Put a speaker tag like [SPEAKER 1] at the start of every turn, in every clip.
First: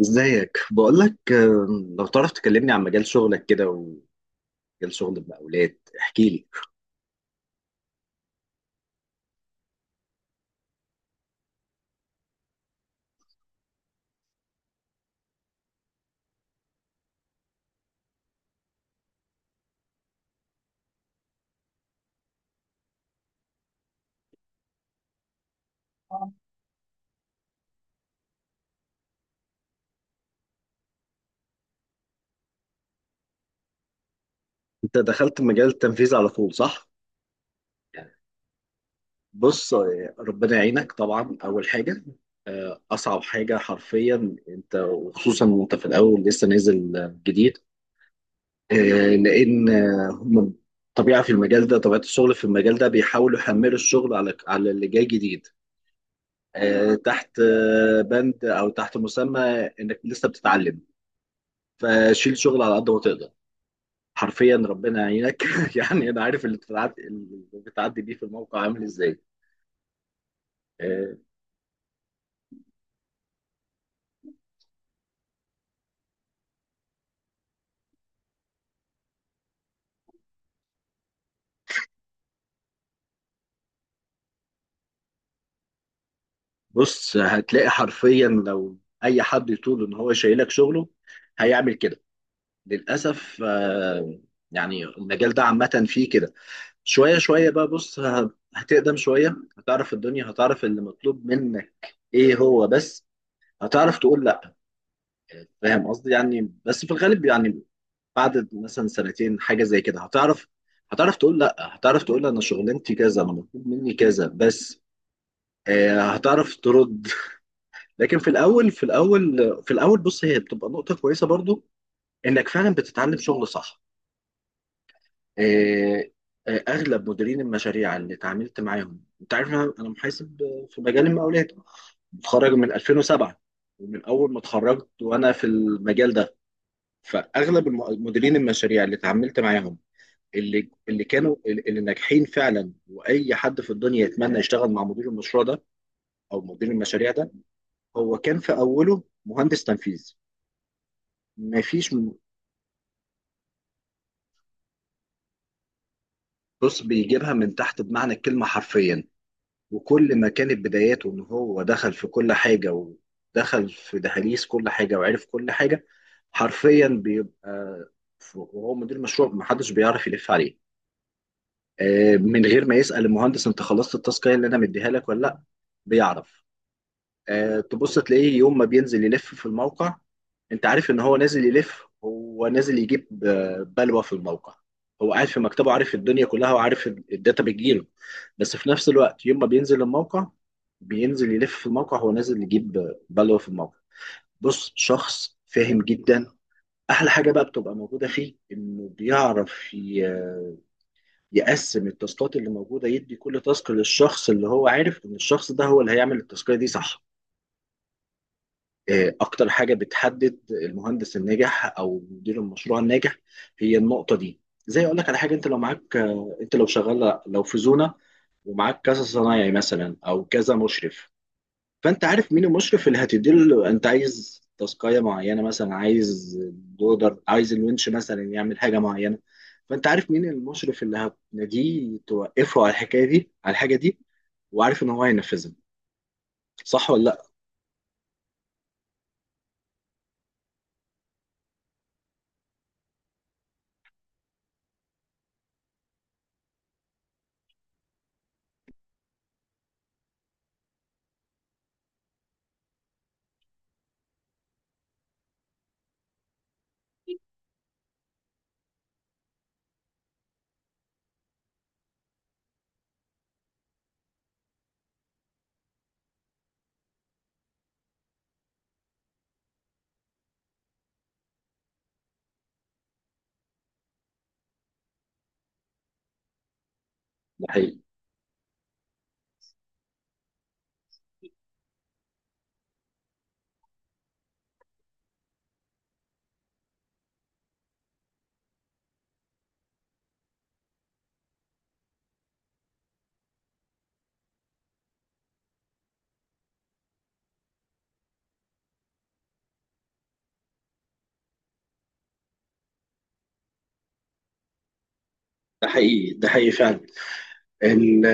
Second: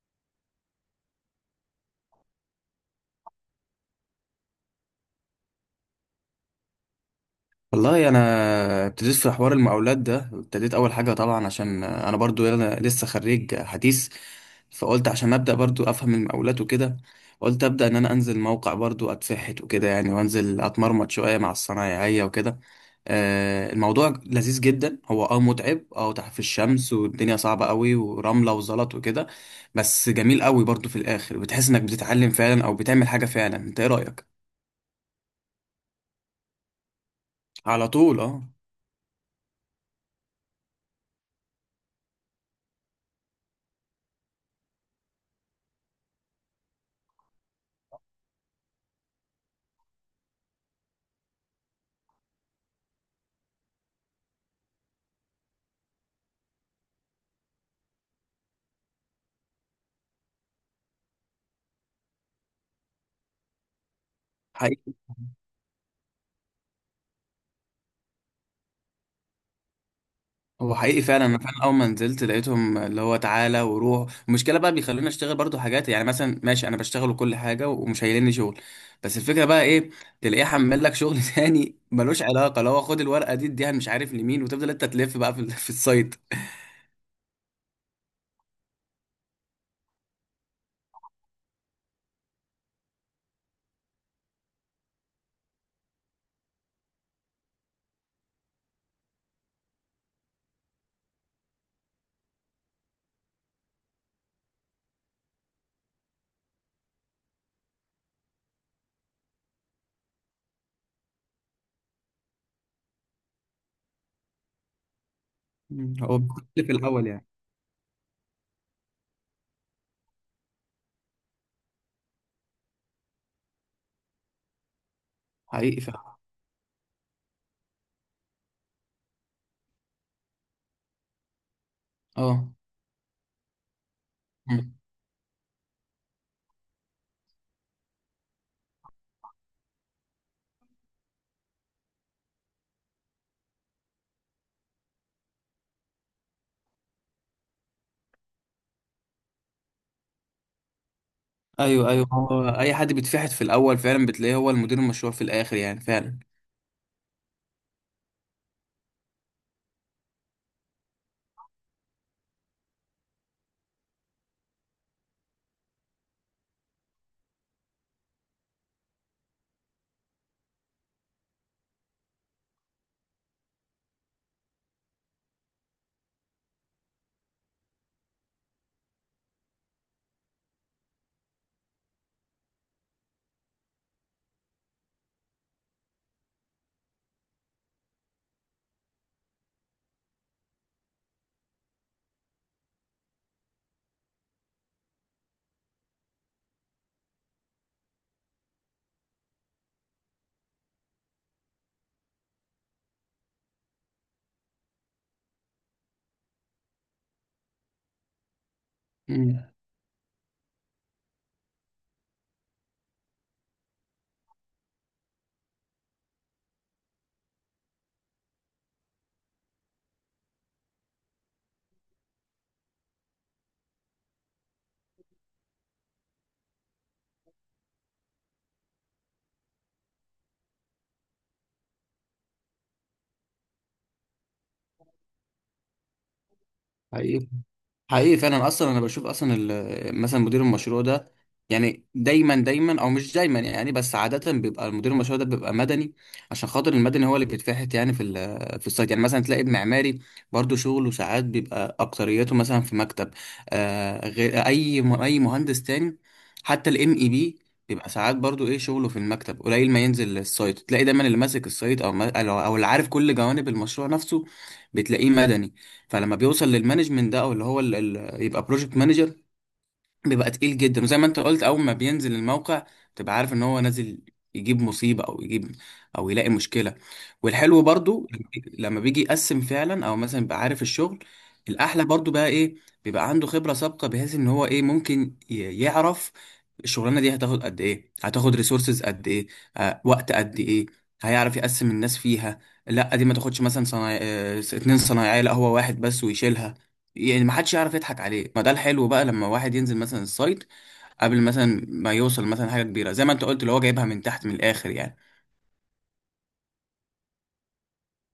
[SPEAKER 1] ازيك بقول لك. لو تعرف تكلمني عن مجال شغلك كده ومجال شغل المقاولات احكي لي.
[SPEAKER 2] والله انا ابتديت في حوار المقاولات ده، ابتديت اول حاجه طبعا عشان انا برضو، انا لسه خريج حديث. فقلت عشان ابدا برضو افهم المقاولات وكده، قلت ابدا ان انا انزل موقع برضو اتفحت وكده يعني، وانزل اتمرمط شويه مع الصنايعيه وكده. الموضوع لذيذ جدا. هو متعب، تحت في الشمس والدنيا صعبه قوي ورمله وزلط وكده. بس جميل قوي برضو، في الاخر بتحس انك بتتعلم فعلا او بتعمل حاجه فعلا. انت ايه رايك؟
[SPEAKER 1] انت دخلت مجال التنفيذ على طول، صح؟
[SPEAKER 2] على طول اه.
[SPEAKER 1] بص ربنا يعينك طبعا. اول حاجه اصعب حاجه حرفيا انت، وخصوصا وانت في الاول لسه نازل جديد. آه، لان آه، هم طبيعه في المجال ده، طبيعه الشغل في المجال ده بيحاولوا يحملوا الشغل على اللي جاي جديد تحت بند او تحت مسمى انك لسه بتتعلم، فشيل شغل على قد ما تقدر. حرفيا ربنا يعينك يعني انا عارف اللي بتعدي بيه في الموقع عامل ازاي.
[SPEAKER 2] هو حقيقي
[SPEAKER 1] آه،
[SPEAKER 2] فعلا، انا فعلا اول ما نزلت لقيتهم اللي هو تعالى وروح. المشكله بقى بيخلوني اشتغل برضو حاجات، يعني مثلا ماشي انا بشتغل وكل حاجه ومش هيلني شغل. بس الفكره بقى ايه، تلاقيه حمل لك شغل تاني ملوش علاقه، لو هو خد الورقه دي اديها مش عارف لمين، وتفضل انت تلف بقى في في السايت.
[SPEAKER 1] بص، هتلاقي حرفيا لو اي حد يطول ان هو شايلك شغله هيعمل كده. للاسف يعني المجال ده عامه فيه كده. شويه شويه بقى. بص، هتقدم شويه، هتعرف الدنيا، هتعرف اللي مطلوب منك ايه هو بس، هتعرف تقول لا. فاهم قصدي؟ يعني بس في الغالب يعني بعد مثلا سنتين حاجه زي كده هتعرف، هتعرف تقول لا، هتعرف تقول انا شغلانتي كذا، انا مطلوب مني كذا بس،
[SPEAKER 2] مم، هو
[SPEAKER 1] هتعرف
[SPEAKER 2] بيلف في الاول
[SPEAKER 1] ترد.
[SPEAKER 2] يعني.
[SPEAKER 1] لكن في الاول بص، هي بتبقى نقطه كويسه برضو انك فعلا بتتعلم شغل، صح؟
[SPEAKER 2] حقيقي
[SPEAKER 1] آه،
[SPEAKER 2] فعلا
[SPEAKER 1] اغلب مديرين المشاريع اللي اتعاملت معاهم، انت عارف، أنا محاسب في مجال المقاولات،
[SPEAKER 2] اه.
[SPEAKER 1] متخرج من 2007، ومن اول ما
[SPEAKER 2] مم.
[SPEAKER 1] اتخرجت وانا في المجال ده. فاغلب مديرين المشاريع اللي اتعاملت معاهم، اللي كانوا اللي ناجحين فعلا واي حد في الدنيا يتمنى يشتغل مع مدير المشروع ده او مدير المشاريع ده، هو كان في اوله مهندس تنفيذ.
[SPEAKER 2] ايوه
[SPEAKER 1] مفيش
[SPEAKER 2] ايوه
[SPEAKER 1] م-
[SPEAKER 2] هو اي حد بيتفحت في الاول فعلا، بتلاقيه هو المدير المشروع في الاخر يعني فعلا.
[SPEAKER 1] بص، بيجيبها من تحت بمعنى الكلمه حرفيا. وكل ما كانت بداياته ان هو دخل في كل حاجه ودخل في دهاليز كل حاجه وعرف كل حاجه، حرفيا بيبقى وهو مدير مشروع محدش بيعرف يلف عليه. من غير ما يسال المهندس انت خلصت التاسك اللي انا مديها لك ولا لا، بيعرف. تبص تلاقيه يوم ما بينزل يلف في الموقع، انت عارف ان هو نازل يلف، هو نازل يجيب بلوى في الموقع. هو قاعد في مكتبه، عارف الدنيا كلها، وعارف الداتا بتجيله، بس في نفس الوقت يوم ما بينزل الموقع، بينزل يلف في الموقع، هو نازل يجيب بلوى في الموقع. بص، شخص فاهم جدا. احلى حاجه بقى بتبقى موجوده فيه انه بيعرف يقسم التاسكات اللي موجوده، يدي كل تاسك للشخص اللي هو عارف ان الشخص ده هو اللي هيعمل التاسكيه دي، صح؟ اكتر
[SPEAKER 2] مم.
[SPEAKER 1] حاجه بتحدد المهندس الناجح او مدير المشروع الناجح هي النقطه دي. زي اقول لك على حاجه، انت لو معاك انت لو شغال، لو في زونه ومعاك كذا صنايعي مثلا او كذا مشرف، فانت عارف مين المشرف اللي هتديله، انت عايز تاسكايه معينه، مثلا عايز دودر، عايز الونش مثلا يعمل حاجه معينه، فانت عارف مين المشرف اللي هتناديه توقفه على الحكايه دي، على الحاجه دي، وعارف ان هو هينفذها، صح ولا لا؟
[SPEAKER 2] حقيقي، حقيقي فعلا. اصلا انا بشوف اصلا مثلا مدير المشروع ده يعني دايما او مش دايما يعني، بس عاده بيبقى المدير المشروع ده بيبقى مدني. عشان خاطر المدني هو اللي بيتفحت يعني في في السايت. يعني مثلا تلاقي المعماري برضو شغله ساعات بيبقى اكتريته مثلا في مكتب، آه غير اي اي مهندس تاني. حتى الام اي بي بيبقى ساعات برضو، ايه شغله في المكتب قليل ما ينزل السايت. تلاقي دايما اللي ماسك السايت او او اللي عارف كل جوانب المشروع نفسه، بتلاقيه مدني. فلما بيوصل للمانجمنت ده او اللي هو ال يبقى بروجكت مانجر، بيبقى تقيل جدا. وزي ما انت قلت، اول ما بينزل الموقع تبقى عارف ان هو نازل يجيب مصيبة او يجيب او يلاقي مشكلة.
[SPEAKER 1] ده
[SPEAKER 2] والحلو
[SPEAKER 1] حقيقي،
[SPEAKER 2] برضو لما بيجي يقسم فعلا او مثلا يبقى عارف الشغل. الاحلى برضو بقى ايه، بيبقى عنده خبرة سابقة بحيث ان هو ايه ممكن يعرف الشغلانة دي هتاخد قد ايه، هتاخد ريسورسز قد ايه، آه وقت قد ايه. هيعرف يقسم الناس فيها. لا دي ما تاخدش مثلا صنايع... اه، اتنين صنايعية، لا هو واحد بس ويشيلها. يعني ما حدش يعرف يضحك عليه. ما ده الحلو بقى لما واحد ينزل مثلا السايت قبل مثلا ما يوصل مثلا حاجه كبيره، زي ما انت قلت اللي هو جايبها من تحت من الاخر يعني.
[SPEAKER 1] ده حقيقي، ده حقيقي فعلا. ال-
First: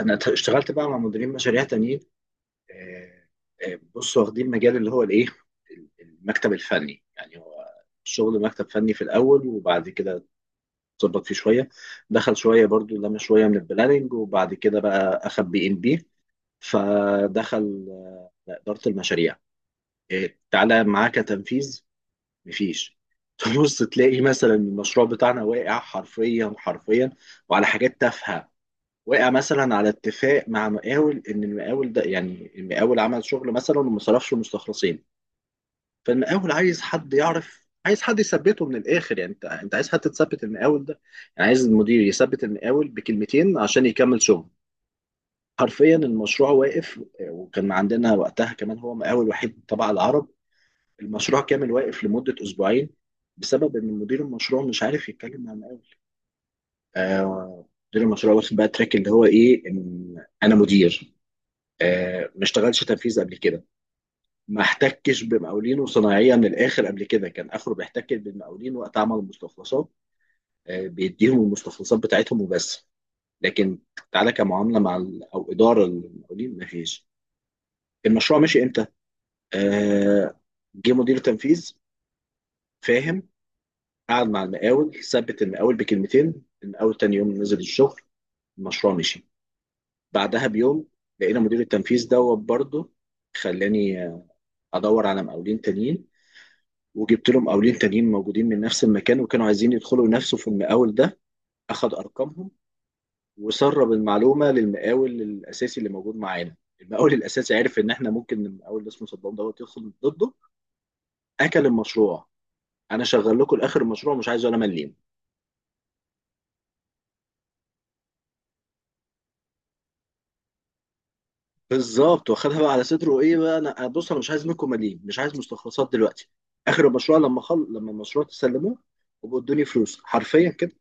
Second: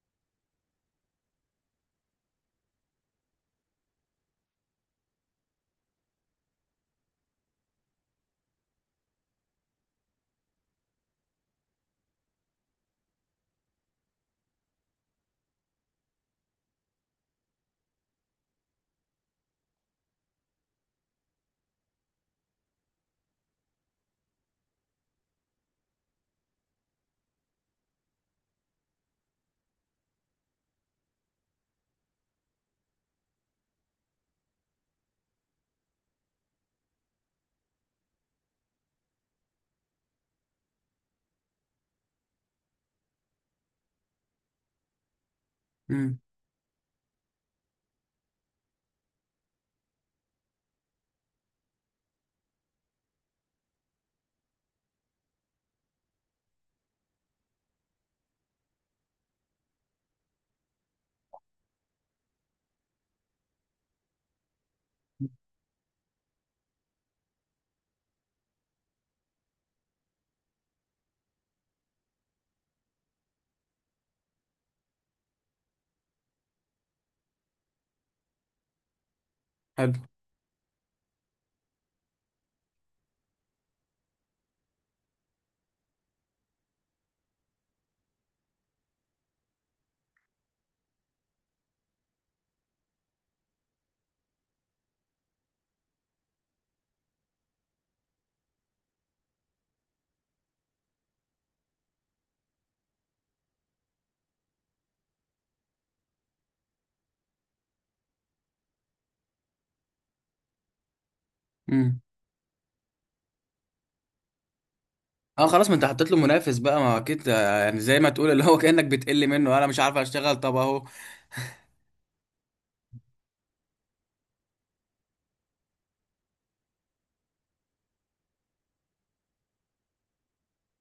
[SPEAKER 1] انا اشتغلت بقى مع مديرين مشاريع تانيين. آه، بص، واخدين مجال اللي هو الايه، المكتب الفني. يعني هو الشغل مكتب فني في الاول، وبعد كده اتظبط فيه شويه، دخل شويه برضو لما شويه من البلاننج، وبعد كده بقى اخد بي ام بي، فدخل اداره المشاريع. تعالى معاه كتنفيذ، مفيش تبص تلاقي مثلا المشروع بتاعنا واقع حرفيا حرفيا، وعلى حاجات تافهه. وقع مثلا على اتفاق مع مقاول ان المقاول ده، يعني المقاول عمل شغل مثلا وما صرفش المستخلصين، فالمقاول عايز حد يعرف، عايز حد يثبته من الاخر، يعني انت، عايز حد تثبت المقاول ده، يعني عايز المدير يثبت المقاول بكلمتين عشان يكمل شغل. حرفيا
[SPEAKER 2] امم.
[SPEAKER 1] المشروع واقف، وكان عندنا وقتها كمان، هو مقاول وحيد تبع العرب، المشروع كامل واقف لمدة اسبوعين بسبب ان مدير المشروع مش عارف يتكلم مع المقاول. آه، مدير المشروع واخد بقى تراك اللي هو ايه، ان انا مدير، ما اشتغلش تنفيذ قبل كده، ما احتكش بمقاولينه صناعيا للاخر قبل كده. كان اخره بيحتك بالمقاولين وقت عمل المستخلصات، بيديهم المستخلصات بتاعتهم وبس، لكن تعالى كمعامله مع او اداره المقاولين ما فيش. المشروع مشي امتى؟
[SPEAKER 2] حلو.
[SPEAKER 1] آه، جه مدير تنفيذ فاهم، قعد مع المقاول، ثبت المقاول بكلمتين، المقاول تاني يوم نزل الشغل، المشروع مشي. بعدها بيوم لقينا مدير التنفيذ دوت برضه، خلاني ادور على مقاولين تانيين، وجبت لهم قاولين تانيين موجودين من نفس المكان وكانوا عايزين يدخلوا نفسه في المقاول ده، اخد ارقامهم وسرب المعلومه للمقاول الاساسي اللي موجود معانا. المقاول الاساسي عرف ان احنا ممكن المقاول اللي اسمه صدام دوت يدخل ضده، اكل
[SPEAKER 2] امم.
[SPEAKER 1] المشروع. انا شغال لكم لاخر المشروع، مش عايز ولا مليم.
[SPEAKER 2] اه خلاص، ما انت حطيت له منافس بقى، ما اكيد آه، يعني زي ما تقول اللي هو كانك بتقل منه انا مش عارف اشتغل، طب اهو.
[SPEAKER 1] بالظبط، واخدها بقى على صدره، ايه بقى، انا بص، انا مش عايز منكم مليم، مش عايز مستخلصات دلوقتي، اخر المشروع لما لما المشروع تسلموه وبقوا ادوني فلوس حرفيا كده.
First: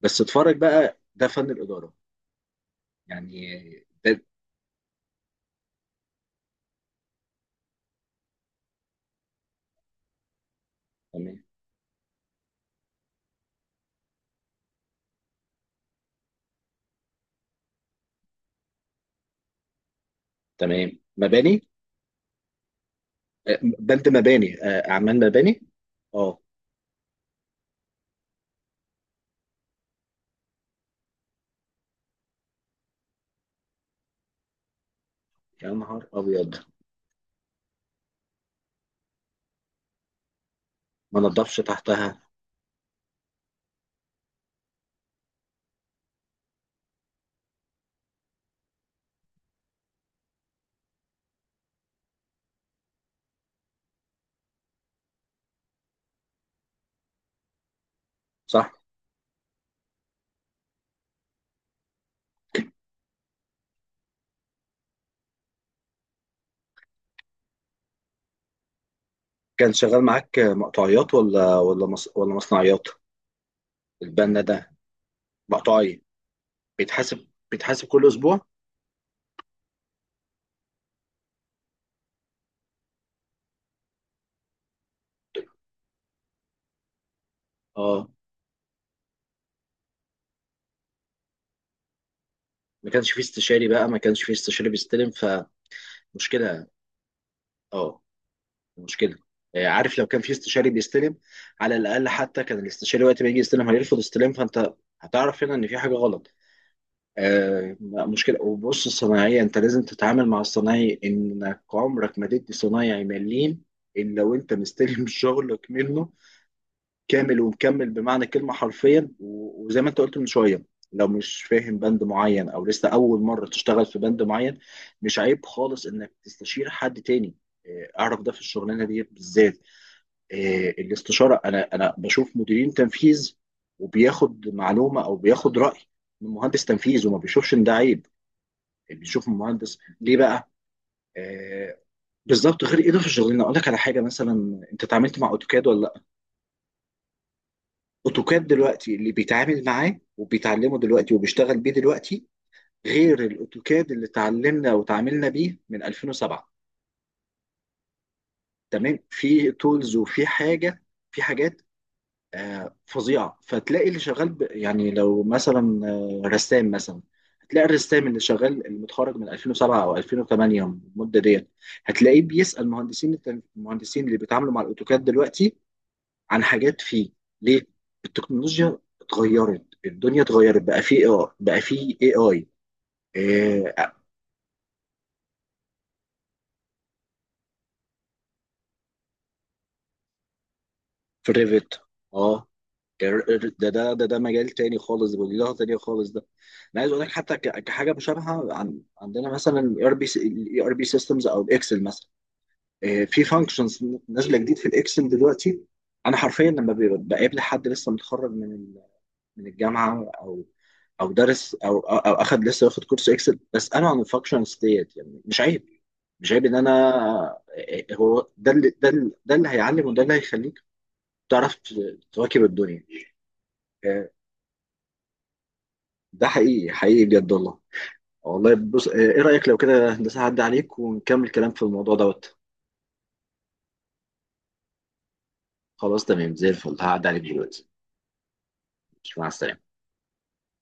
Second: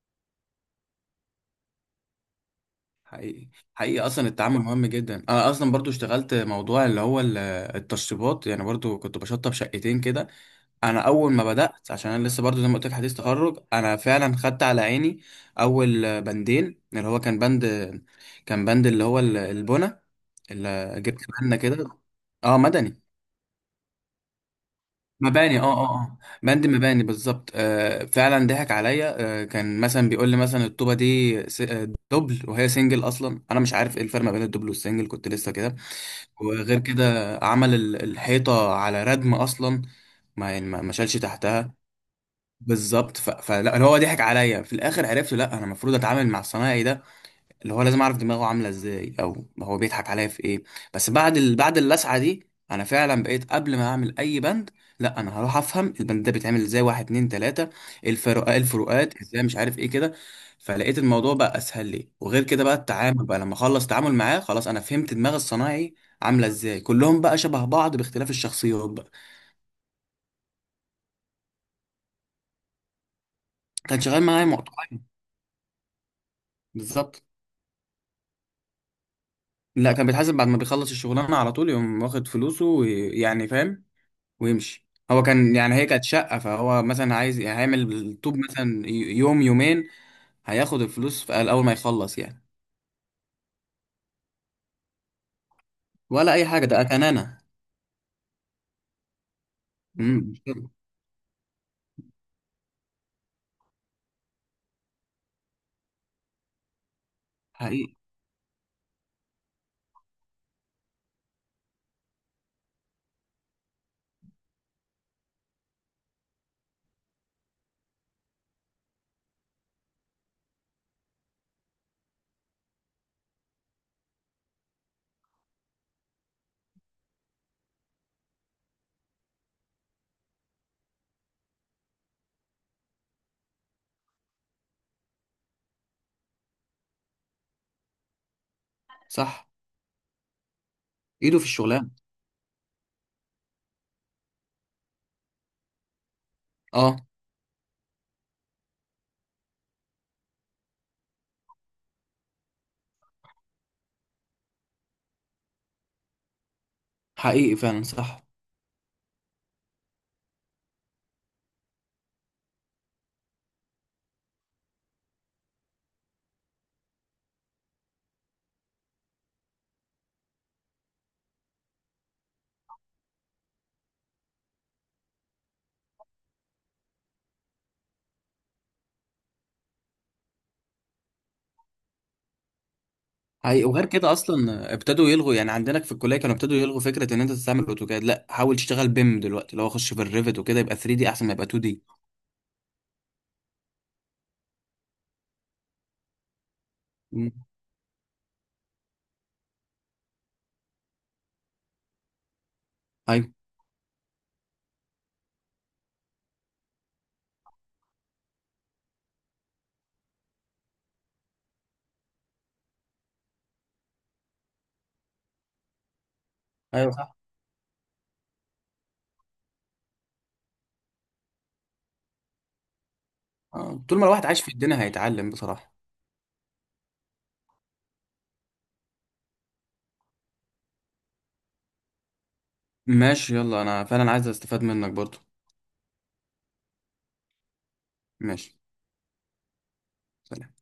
[SPEAKER 1] بس اتفرج بقى، ده فن الاداره
[SPEAKER 2] حقيقي.
[SPEAKER 1] يعني.
[SPEAKER 2] حقيقي، اصلا التعامل مهم جدا. انا اصلا برضو اشتغلت موضوع اللي هو التشطيبات. يعني برضو كنت بشطب شقتين كده. انا
[SPEAKER 1] ده
[SPEAKER 2] اول ما بدات، عشان انا لسه برضو زي ما قلت لك حديث تخرج، انا فعلا خدت على عيني اول بندين. اللي هو كان بند اللي هو البنا، اللي
[SPEAKER 1] تمام،
[SPEAKER 2] جبت بنا
[SPEAKER 1] مباني.
[SPEAKER 2] كده. اه مدني.
[SPEAKER 1] بلد مباني، اعمال
[SPEAKER 2] مباني
[SPEAKER 1] مباني.
[SPEAKER 2] اه،
[SPEAKER 1] اه،
[SPEAKER 2] بند مباني بالظبط. آه فعلا ضحك عليا. آه كان مثلا بيقول لي مثلا الطوبه دي دبل وهي سنجل، اصلا انا مش عارف ايه الفرق ما بين الدبل والسنجل، كنت لسه
[SPEAKER 1] يا
[SPEAKER 2] كده.
[SPEAKER 1] نهار ابيض.
[SPEAKER 2] وغير كده عمل الحيطه على ردم اصلا، ما يعني ما ما شالش
[SPEAKER 1] ما نضفش
[SPEAKER 2] تحتها.
[SPEAKER 1] تحتها،
[SPEAKER 2] بالظبط. ف... فلا، اللي هو ضحك عليا في الاخر عرفت، لا انا المفروض اتعامل مع الصنايعي ده اللي هو لازم اعرف دماغه عامله ازاي، او هو بيضحك عليا في ايه. بس بعد ال... بعد اللسعه دي، انا فعلا بقيت قبل ما اعمل اي بند، لا انا هروح افهم البند ده بيتعمل ازاي، واحد اتنين تلاته، الفروقات
[SPEAKER 1] صح.
[SPEAKER 2] الفروقات ازاي، مش عارف ايه كده. فلقيت الموضوع بقى اسهل لي. وغير كده بقى التعامل بقى، لما اخلص تعامل معاه خلاص انا فهمت دماغ الصنايعي عامله ازاي، كلهم بقى شبه بعض باختلاف الشخصيات بقى.
[SPEAKER 1] كان شغال معاك مقطعيات ولا مصنعيات؟
[SPEAKER 2] كان شغال
[SPEAKER 1] البنا
[SPEAKER 2] معايا
[SPEAKER 1] ده
[SPEAKER 2] مقطوعين.
[SPEAKER 1] مقطعي،
[SPEAKER 2] بالظبط.
[SPEAKER 1] بيتحاسب كل اسبوع.
[SPEAKER 2] لا كان بيتحاسب بعد ما بيخلص الشغلانة على طول، يقوم واخد فلوسه ويعني فاهم ويمشي. هو كان يعني، هي كانت شقة، فهو مثلا عايز هيعمل
[SPEAKER 1] اه،
[SPEAKER 2] الطوب مثلا يوم يومين، هياخد الفلوس في أول ما يخلص يعني.
[SPEAKER 1] ما كانش فيه استشاري بقى، ما كانش فيه استشاري بيستلم،
[SPEAKER 2] ولا أي حاجة،
[SPEAKER 1] فمشكله.
[SPEAKER 2] ده كان أنا.
[SPEAKER 1] اه، مشكله. عارف، لو كان فيه استشاري
[SPEAKER 2] كده.
[SPEAKER 1] بيستلم، على الاقل حتى كان الاستشاري وقت ما يجي يستلم هيرفض استلام، فانت هتعرف هنا ان في حاجه غلط.
[SPEAKER 2] حقيقي.
[SPEAKER 1] مشكلة. وبص، الصناعية أنت لازم تتعامل مع الصناعي إنك عمرك ما تدي صنايعي مليم إلا وأنت مستلم شغلك منه كامل ومكمل بمعنى الكلمة حرفيا. وزي ما أنت قلت من شوية، لو مش فاهم بند معين أو لسه أول مرة تشتغل في بند معين، مش عيب خالص إنك تستشير حد تاني. أعرف ده في الشغلانة دي بالذات، الاستشارة. أنا بشوف مديرين تنفيذ وبياخد معلومة أو بياخد رأي من مهندس تنفيذ وما بيشوفش إن ده عيب، بيشوف
[SPEAKER 2] صح،
[SPEAKER 1] المهندس ليه بقى؟
[SPEAKER 2] إيده في
[SPEAKER 1] آه.
[SPEAKER 2] الشغلانة.
[SPEAKER 1] بالظبط، غير ايده في الشغلانه. اقول لك على حاجه، مثلا انت اتعاملت مع اوتوكاد ولا لا؟
[SPEAKER 2] أه.
[SPEAKER 1] اوتوكاد دلوقتي اللي بيتعامل معاه وبيتعلمه دلوقتي وبيشتغل بيه دلوقتي غير الاوتوكاد اللي اتعلمنا وتعاملنا بيه من 2007.
[SPEAKER 2] حقيقي فعلا صح.
[SPEAKER 1] تمام؟ في تولز، وفي حاجه، في حاجات فظيعه. فتلاقي اللي شغال يعني لو مثلا رسام مثلا، هتلاقي الرسام اللي شغال اللي متخرج من 2007 او 2008، المده ديت، هتلاقيه بيسال مهندسين المهندسين اللي بيتعاملوا مع الاوتوكاد دلوقتي عن حاجات فيه. ليه؟ التكنولوجيا اتغيرت، الدنيا اتغيرت بقى، فيه بقى فيه اي
[SPEAKER 2] حقيقي. وغير
[SPEAKER 1] اي
[SPEAKER 2] كده أصلا ابتدوا يلغوا، يعني عندنا في الكلية كانوا ابتدوا يلغوا فكرة إن أنت تستعمل أوتوكاد، لا حاول تشتغل بيم دلوقتي. لو أخش في الريفت وكده، يبقى 3 دي أحسن
[SPEAKER 1] في
[SPEAKER 2] ما يبقى 2
[SPEAKER 1] الريفت.
[SPEAKER 2] دي.
[SPEAKER 1] اه، ده مجال تاني خالص وليله تانية خالص ده. انا عايز اقول لك
[SPEAKER 2] مم.
[SPEAKER 1] حتى كحاجه مشابهه، عن عندنا مثلا الاي ار بي سيستمز او الاكسل مثلا. في
[SPEAKER 2] أيوه.
[SPEAKER 1] فانكشنز نازله جديد في الاكسل دلوقتي. انا حرفيا لما بقابل حد لسه متخرج من من الجامعه او او درس او أو اخد لسه واخد كورس اكسل، بساله عن الفانكشنز ديت. يعني مش عيب، مش عيب ان
[SPEAKER 2] ايوه.
[SPEAKER 1] انا هو ده اللي، ده اللي هيعلم، وده اللي هيخليه تعرف تواكب الدنيا.
[SPEAKER 2] آه، طول ما
[SPEAKER 1] آه،
[SPEAKER 2] الواحد عايش في الدنيا هيتعلم بصراحة.
[SPEAKER 1] ده حقيقي، حقيقي بجد والله. والله بص، ايه رأيك لو كده هندسة هعدي عليك ونكمل كلام في الموضوع دوت؟
[SPEAKER 2] ماشي، يلا انا فعلا عايز استفاد منك برضو.
[SPEAKER 1] خلاص تمام، زي الفل، هعدي عليك دلوقتي.
[SPEAKER 2] ماشي.
[SPEAKER 1] مع السلامة.
[SPEAKER 2] سلام.